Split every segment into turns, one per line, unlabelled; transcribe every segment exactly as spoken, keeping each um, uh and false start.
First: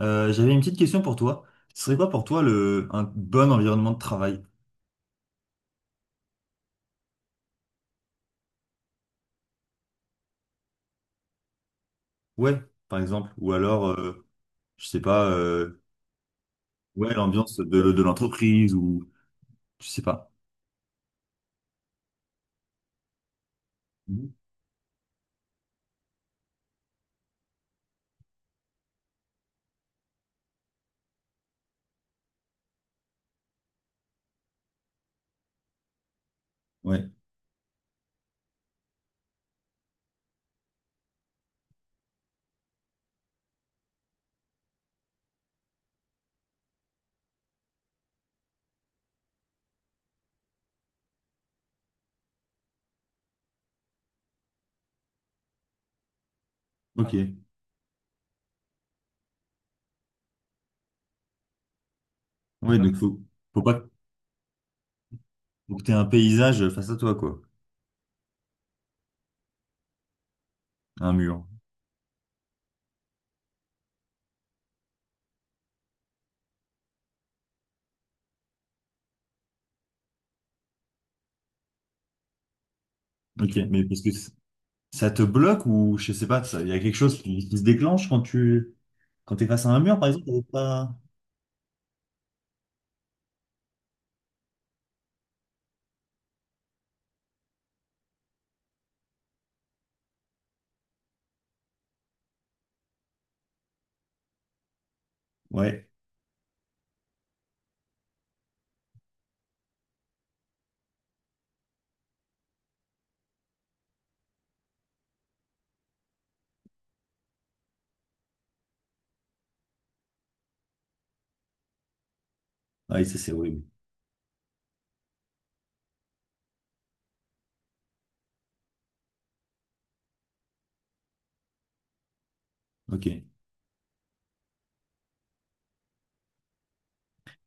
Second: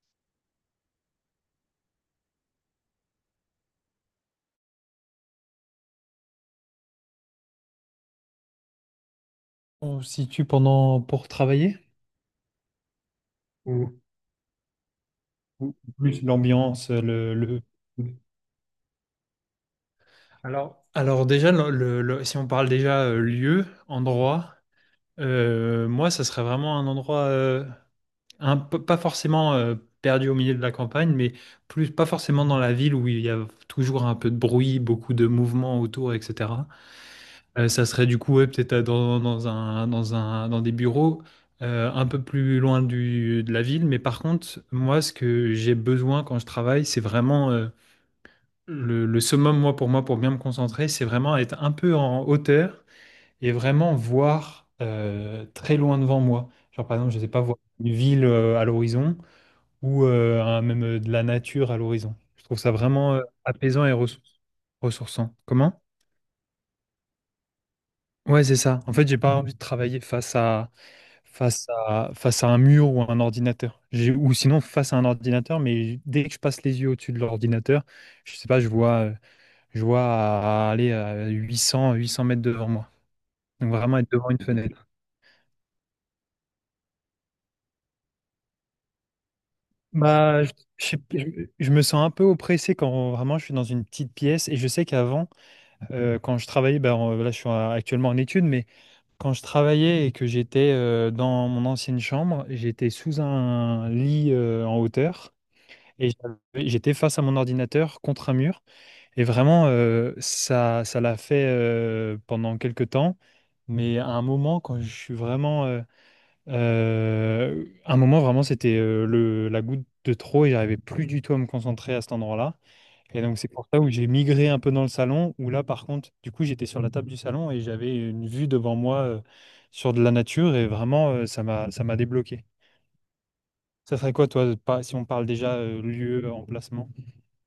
Euh, j'avais une petite question pour toi. Ce serait quoi pour toi le, un bon environnement de travail?
On se situe pendant pour travailler
Ouais, par exemple. Ou alors,
ou,
euh, je sais pas,
ou
euh,
plus l'ambiance,
ouais,
le,
l'ambiance
le-
de, de l'entreprise ou je sais pas.
Alors, alors déjà, le- le- le- si on parle déjà euh, lieu,
Mhm.
endroit, euh, moi, ça serait vraiment un endroit, euh, un peu- pas forcément euh, perdu au milieu de la campagne, mais plus pas forcément dans la ville où il y a toujours un peu de bruit, beaucoup de mouvements autour, et cetera.
Ouais,
Euh, ça serait du coup ouais, peut-être euh, dans, dans un, dans un, dans des bureaux euh, un peu plus loin du, de la ville. Mais par contre, moi, ce que j'ai besoin quand je travaille, c'est vraiment euh, le, le summum, moi, pour moi, pour bien me concentrer, c'est vraiment être un peu en hauteur et vraiment voir euh, très loin devant moi. Genre, par exemple,
ok.
je ne sais pas, voir une ville euh, à l'horizon ou euh, un- même euh, de la nature à l'horizon. Je trouve ça
Ouais, donc
vraiment
faut,
euh,
faut pas
apaisant et ressour- ressourçant.
faut
Comment?
que t'aies un paysage face à toi, quoi.
Ouais, c'est ça. En fait, j'ai pas envie de travailler face à
Un mur.
face à, face à un mur ou à un ordinateur. J'ai- Ou sinon face à un ordinateur, mais dès que je passe les yeux au-dessus de l'ordinateur, je sais pas, je vois, euh, je vois à- à aller à huit cents, huit cents mètres devant moi.
Ok,
Donc
mais
vraiment
parce que
être devant
c-
une fenêtre.
ça te bloque ou je sais pas, il y a quelque chose qui, qui se déclenche quand tu quand t'es face à un mur, par exemple, t'arrives
Bah, je, je
pas.
sais- je- je me sens un peu oppressé quand vraiment je suis dans une petite pièce et je sais qu'avant, euh, quand je travaillais, bah, en- là je suis en- actuellement en études, mais quand je travaillais et que j'étais euh, dans mon ancienne chambre, j'étais sous un lit euh, en hauteur.
Ouais,
Et j'avais- j'étais face à mon ordinateur contre un mur. Et vraiment, euh, ça, ça l'a fait euh, pendant quelques temps. Mais à un moment, quand je suis vraiment. Euh, euh, un moment, vraiment, c'était euh, le, la goutte de trop et j'arrivais plus du tout à me concentrer à cet endroit-là.
ouais, ça
Et
c'est
donc, c'est
horrible.
pour ça où j'ai migré un peu dans le salon, où là, par contre, du coup, j'étais sur la table du salon et j'avais une vue devant moi euh, sur de la nature et vraiment, euh, ça m'a, ça m'a débloqué.
Ok.
Ça serait quoi, toi, pas- si on parle déjà euh, lieu, emplacement?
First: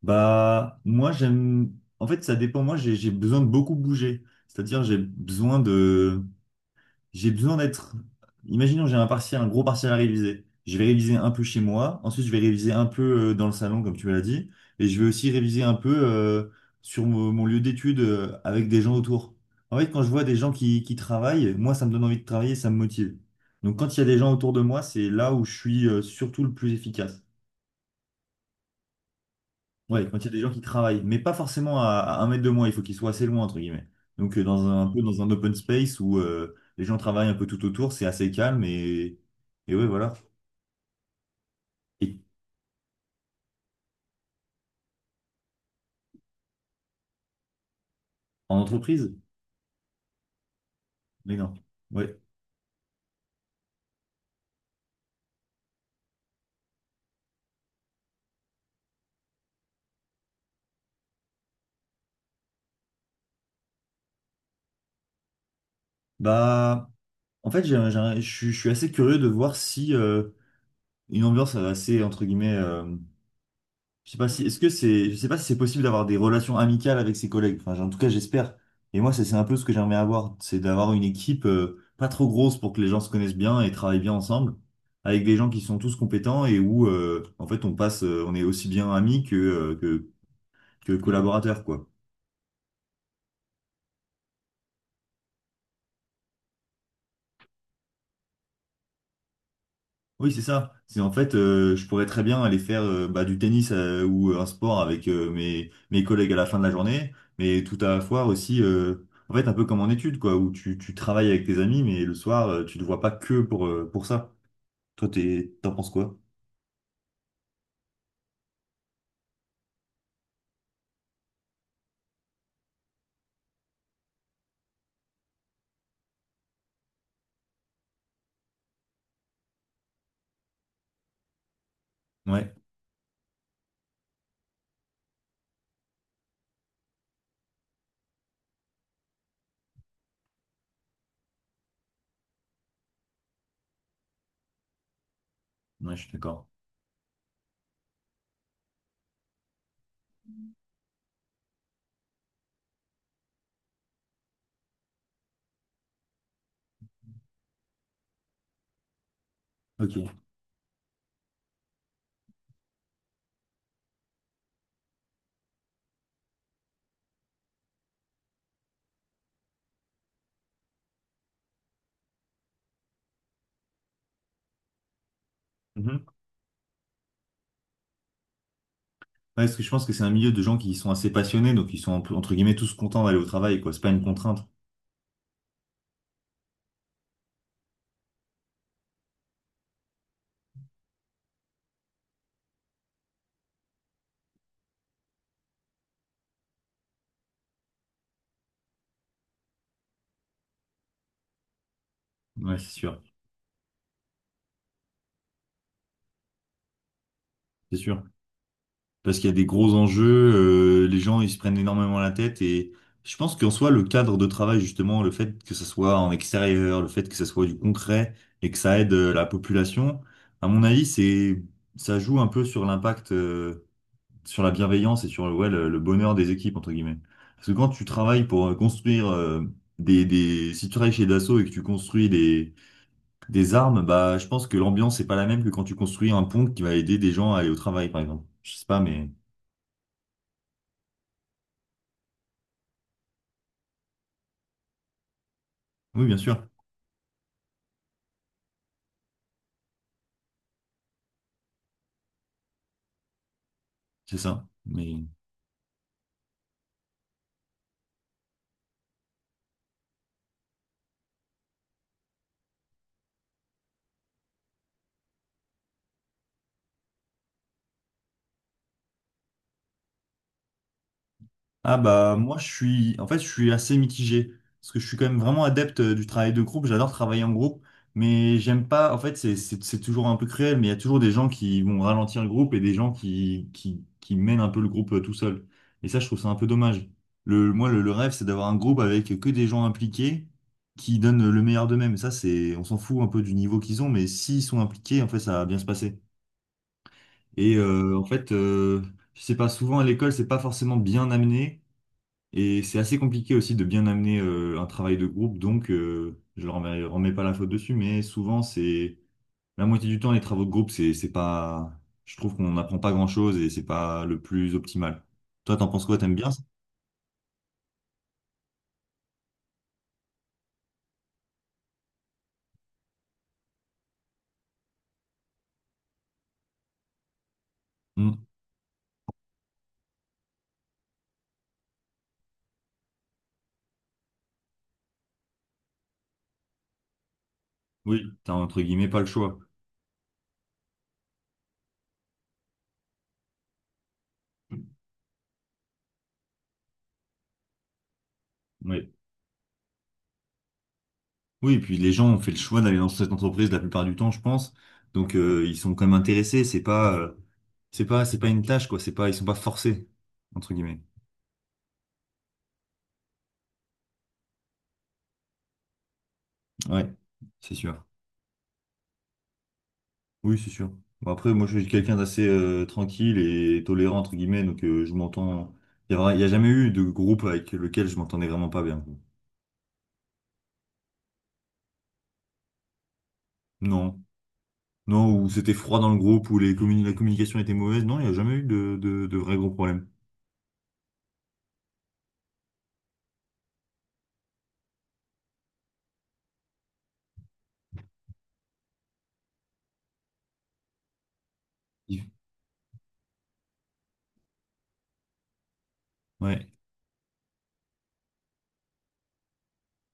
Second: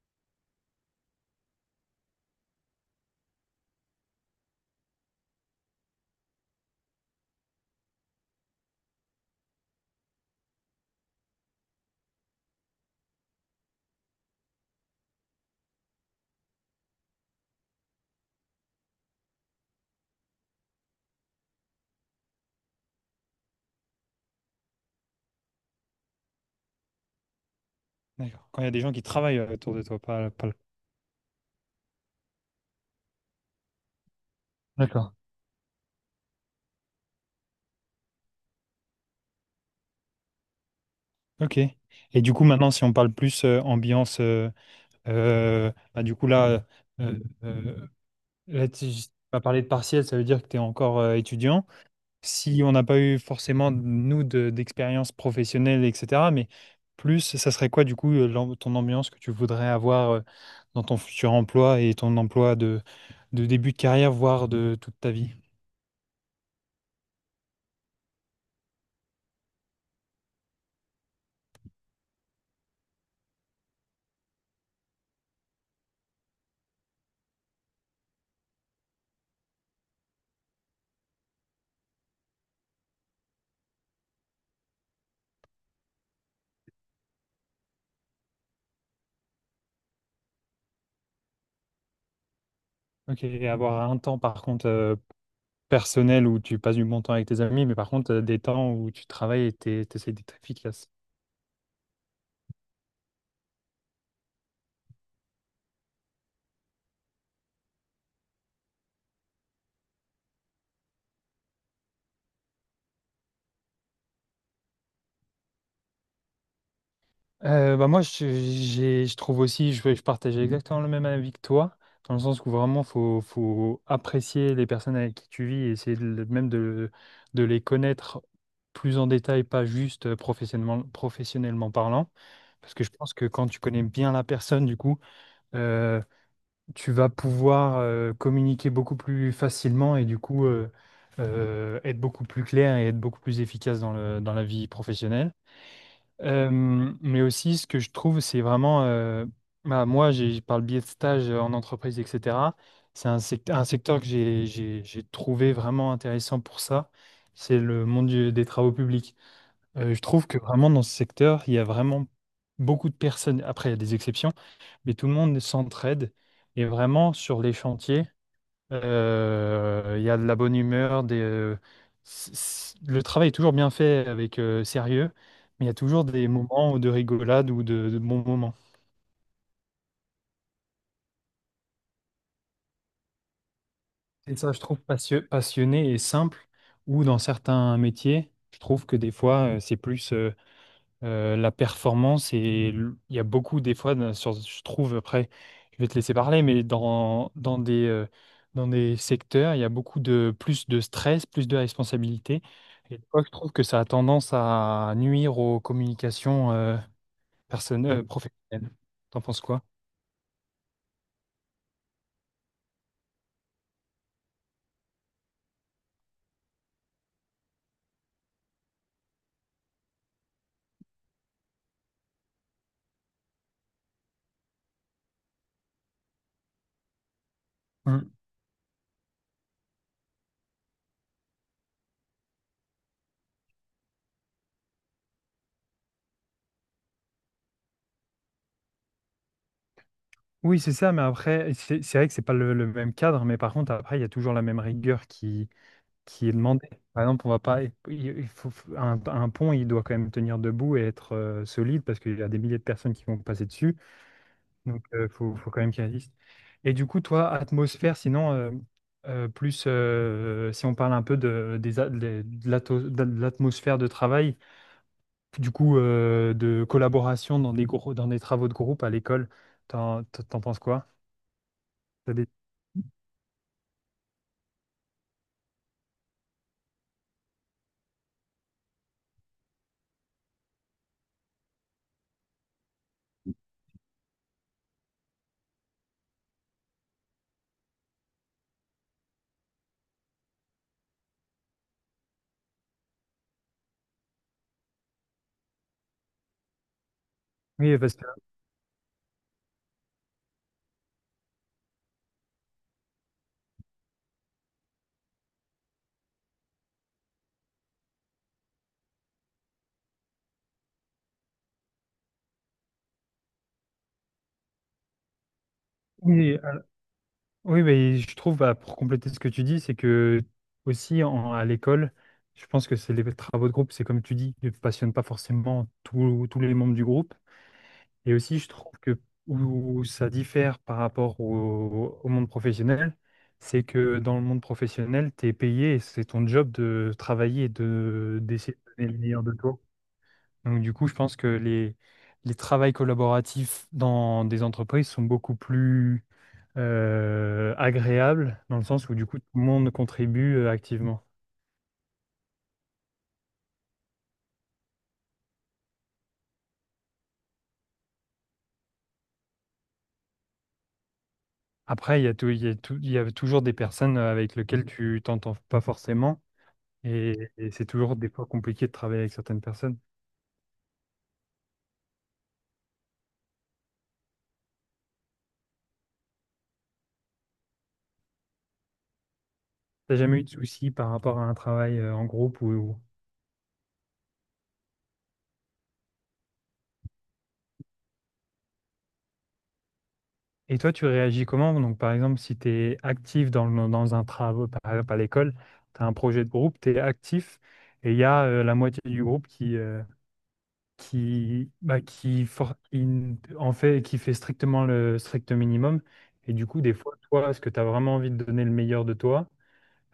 Bah, moi, j'aime. En fait, ça dépend. Moi, j'ai j'ai besoin de beaucoup bouger. C'est-à-dire, j'ai besoin de. J'ai besoin d'être. imaginons, j'ai un partiel, un gros partiel à réviser. Je vais réviser un peu chez moi. Ensuite, je vais réviser un peu euh, dans le salon, comme tu me l'as dit. Et je vais aussi réviser un peu euh, sur mon, mon lieu d'étude euh, avec des gens autour. En fait, quand je vois des gens qui, qui travaillent, moi, ça me donne envie de travailler, ça me motive. Donc, quand il y a des gens autour de moi, c'est là où je suis euh, surtout le plus efficace.
D'accord. Quand il y a des gens qui travaillent autour de toi,
Ouais, quand il y
pas,
a des
pas
gens
le-
qui travaillent, mais pas forcément à, à un mètre de moi, il faut qu'ils soient assez loin, entre guillemets. Donc, euh, dans un, un peu
D'accord.
dans un open space où euh, les gens travaillent un peu tout autour, c'est assez calme et, et ouais, voilà.
Ok.
Et
Et du coup, maintenant, si on parle plus euh, ambiance, euh, euh, bah, du coup, là, euh, euh,
en
là, tu
entreprise?
vas parler de partiel, ça veut dire que tu es encore euh,
Mais non.
étudiant.
Ouais.
Si on n'a pas eu forcément, nous, de- d'expérience professionnelle, et cetera, mais plus, ça serait quoi, du coup, euh, l'am- ton ambiance que tu voudrais avoir euh, dans ton futur emploi et ton emploi de, de début de carrière, voire de toute ta vie?
Bah, en fait, j'ai un- j'ai un- je suis je suis assez curieux de voir si euh, une ambiance assez, entre guillemets, euh, je sais pas si, est-ce que c'est, je sais pas si c'est possible d'avoir des relations amicales avec ses collègues. Enfin, j'ai- en tout cas, j'espère. Et moi, c'est c'est un peu ce que j'aimerais avoir, c'est d'avoir une équipe euh, pas trop grosse pour que les gens se connaissent bien et travaillent bien ensemble, avec des gens qui sont tous compétents et où, euh, en fait, on passe, euh, on est aussi bien amis que, euh, que, que collaborateurs, quoi.
Ok. Et avoir un temps, par contre, euh, personnel où tu passes du bon temps avec tes amis, mais par contre, euh, des temps où tu travailles et t'es- t'essaies
Oui,
d'être
c'est ça.
efficace.
C'est en fait, euh, je pourrais très bien aller faire euh, bah, du tennis euh, ou euh, un sport avec euh, mes, mes collègues à la fin de la journée, mais tout à la fois aussi, euh, en fait, un peu comme en études, quoi, où tu, tu travailles avec tes amis, mais le soir, euh, tu ne te vois pas que pour, euh, pour ça. Toi, t'es, t'en penses quoi?
Euh, bah moi, je, j'ai- je trouve aussi, je, je partage exactement le même avis que toi, dans le sens où vraiment, faut, faut apprécier les personnes avec qui tu vis et essayer de- même de, de les connaître plus en détail, pas juste euh, professionnellement, professionnellement parlant.
Ouais,
Parce que je pense que quand tu connais bien la personne, du coup, euh, tu vas pouvoir euh, communiquer beaucoup plus facilement et du coup euh, euh, être beaucoup plus clair et être beaucoup plus efficace dans le, dans la vie professionnelle.
ouais, je suis d'accord.
Euh, mais aussi, ce que je trouve, c'est vraiment, euh, bah, moi, j'ai, par le biais de stages euh, en entreprise, et cetera, c'est un secteur, un secteur que j'ai, j'ai, j'ai trouvé vraiment intéressant pour ça, c'est le monde du- des travaux publics. Euh, je
Ok.
trouve que vraiment dans ce secteur, il y a vraiment beaucoup de personnes. Après, il y a des exceptions, mais tout le monde s'entraide. Et vraiment, sur les chantiers, euh, il y a de la bonne humeur. Des, euh, c- c- le travail est toujours bien fait avec euh, sérieux, mais il y a
Mhm.
toujours des moments de rigolade ou de, de bons moments.
Ouais, parce que je pense que c'est un milieu de gens qui sont assez passionnés, donc ils sont entre guillemets tous contents d'aller au travail, quoi. C'est pas une
Et
contrainte.
ça, je trouve passio- passionné et simple, ou dans certains métiers, je trouve que des fois, euh, c'est plus, euh, euh, la performance et l- il y a beaucoup des fois dans- sur- je trouve, après, je vais te laisser parler, mais dans dans des euh, dans des secteurs il y a beaucoup de plus de stress, plus de responsabilité,
Ouais, c'est
et
sûr.
des fois, je trouve que ça a tendance à nuire aux communications euh,
C'est
personne-
sûr.
euh, professionnelles.
Parce
T'en
qu'il y a
penses
des
quoi?
gros enjeux, euh, les gens ils se prennent énormément la tête et je pense qu'en soi le cadre de travail justement, le fait que ça soit en extérieur, le fait que ça soit du concret et que ça aide euh, la population, à mon avis c'est ça joue un peu sur l'impact, euh, sur la bienveillance et sur ouais, le, le bonheur des équipes entre guillemets. Parce que quand tu
Mm.
travailles pour euh, construire euh, des, des si tu travailles chez Dassault et que tu construis des des armes, bah je pense que l'ambiance c'est pas la même que quand tu construis un pont qui va aider des gens à aller au travail par exemple. Je sais pas mais
Oui, c'est ça, mais après, c'est c'est vrai que c'est pas le, le même cadre, mais par contre, après, il y a toujours la même rigueur qui,
oui, bien
qui est
sûr,
demandé. Par exemple, on va pas, il il faut, un, un pont, il doit quand même tenir debout et être euh, solide parce qu'il y a des milliers de personnes qui vont passer dessus.
c'est ça.
Donc,
Mais
il faut, faut quand même qu'il résiste. Et du coup, toi, atmosphère, sinon, euh, euh, plus euh, si on parle un peu de, des a- des- de l'ato- de l'atmosphère de travail, du coup, euh, de collaboration dans des, gros, dans des travaux de groupe à l'école, t'en, t'en penses quoi?
ah
T'as
bah
des-
moi je suis en fait je suis assez mitigé parce que je suis quand même vraiment adepte euh, du travail de groupe, j'adore travailler en groupe, mais j'aime pas en fait c'est c'est c'est toujours un peu cruel, mais il y a toujours des gens qui vont ralentir le groupe et des gens qui qui qui mènent un peu le groupe euh, tout seul. Et ça je trouve ça un peu dommage. Le moi le, le rêve c'est d'avoir un groupe avec que des gens impliqués qui donnent le meilleur d'eux-mêmes. Ça c'est on s'en fout un peu du niveau qu'ils ont, mais s'ils sont impliqués en fait ça va bien se passer. Et
Oui, parce
euh, en
que-
fait, euh, je pas, souvent à l'école, c'est pas forcément bien amené. Et c'est assez compliqué aussi de bien amener euh, un travail de groupe. Donc, euh, je leur remets, remets pas la faute dessus. Mais souvent, c'est la moitié du temps, les travaux de groupe, c'est c'est pas. je trouve qu'on n'apprend pas grand-chose et c'est pas le plus optimal. Toi, t'en penses quoi? T'aimes bien
oui,
ça?
oui, mais je trouve, bah, pour compléter ce que tu dis, c'est que aussi en- à l'école, je pense que c'est les travaux de groupe, c'est comme tu dis, ne passionne pas forcément tous tous les membres du groupe. Et
Hmm.
aussi, je trouve que où ça diffère par rapport au, au monde professionnel, c'est que dans le monde professionnel, tu es payé et c'est ton job de travailler et
Oui,
de,
t'as
d'essayer
entre
de
guillemets
donner le
pas le
meilleur de
choix.
toi. Donc, du coup, je pense que les, les travails collaboratifs dans des entreprises sont beaucoup plus euh, agréable, dans le sens
Oui.
où du coup tout le monde contribue euh, activement.
Oui, et puis les gens ont fait le choix d'aller dans cette entreprise la plupart du temps, je pense. Donc, euh, ils sont quand même intéressés. C'est pas. euh, C'est pas, c'est pas une tâche, quoi. C'est pas, ils sont pas forcés, entre guillemets.
Après, il y a tou- il y a tou- il y a toujours des personnes euh, avec lesquelles tu t'entends pas forcément,
Ouais,
et, et
c'est
c'est
sûr.
toujours des fois compliqué de travailler avec certaines personnes.
Oui, c'est sûr. Bon, après, moi, je suis quelqu'un d'assez euh, tranquille et tolérant, entre guillemets, donc euh, je m'entends. Il y a, vra- il y a jamais eu de groupe avec lequel je m'entendais vraiment pas bien. Quoi.
T'as jamais eu de soucis par rapport à un travail euh, en groupe ou... ou-
Non. Non, où c'était froid dans le groupe, où les communi- la communication était mauvaise. Non, il n'y a jamais eu de, de, de vrais gros problèmes.
Et toi, tu réagis comment? Donc, par exemple, si tu es actif dans, le- dans un travail, par exemple à l'école, tu as un projet de groupe, tu es actif, et il y a euh, la moitié du groupe qui euh, qui, bah, qui, for- qui n- en fait, qui fait strictement le strict minimum. Et du
Ouais.
coup, des fois, toi, est-ce que tu as vraiment envie de donner le meilleur de toi?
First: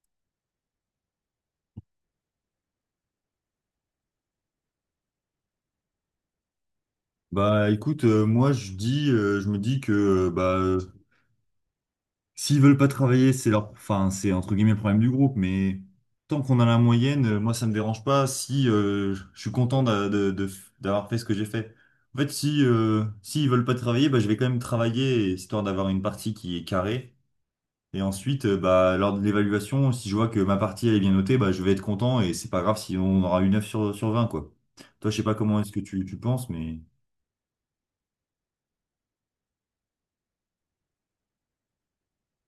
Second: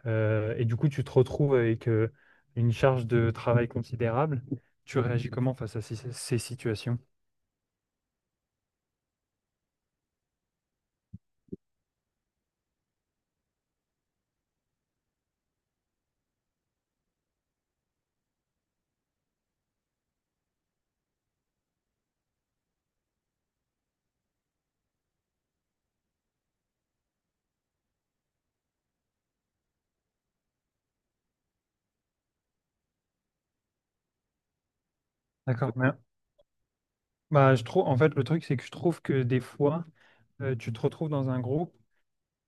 Euh, et du coup, tu te retrouves avec euh, une charge de travail considérable. Tu réagis comment face à ces, ces situations?
Bah écoute, euh, moi je dis, euh, je me dis que euh, bah s'ils veulent pas travailler, c'est leur, enfin, c'est entre guillemets le problème du groupe, mais tant qu'on a la moyenne, euh, moi ça me dérange pas si euh, je suis content d'a- de- de- d'avoir fait ce que j'ai fait. En fait, si euh, s'ils veulent pas travailler, bah, je vais quand même travailler histoire d'avoir une partie qui est carrée. Et ensuite, euh, bah, lors de l'évaluation, si je vois que ma partie elle est bien notée, bah, je vais être content et c'est pas grave si on aura une neuf sur, sur vingt quoi. Toi, je sais pas comment est-ce
D'accord.
que
Mais-
tu, tu penses, mais
bah, je trouve, en fait, le truc, c'est que je trouve que des fois, euh, tu te retrouves dans un groupe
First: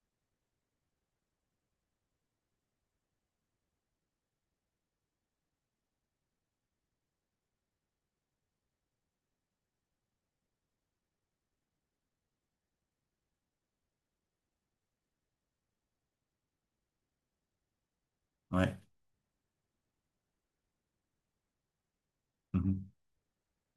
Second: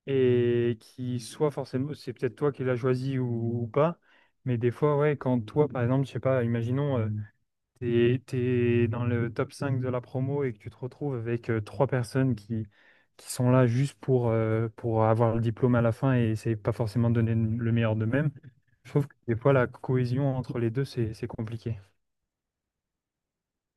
et qui soit forcément, c'est peut-être toi qui l'as choisi ou, ou pas, mais des fois, ouais, quand toi, par exemple, je sais pas, imaginons. t'es, t'es dans le top cinq de la promo et que tu te retrouves avec euh, trois personnes qui, qui sont là juste pour, euh, pour avoir le diplôme à la fin et c'est pas forcément donner le meilleur d'eux-mêmes.
ouais.
Je trouve que des fois, la cohésion entre les deux, c'est, c'est compliqué.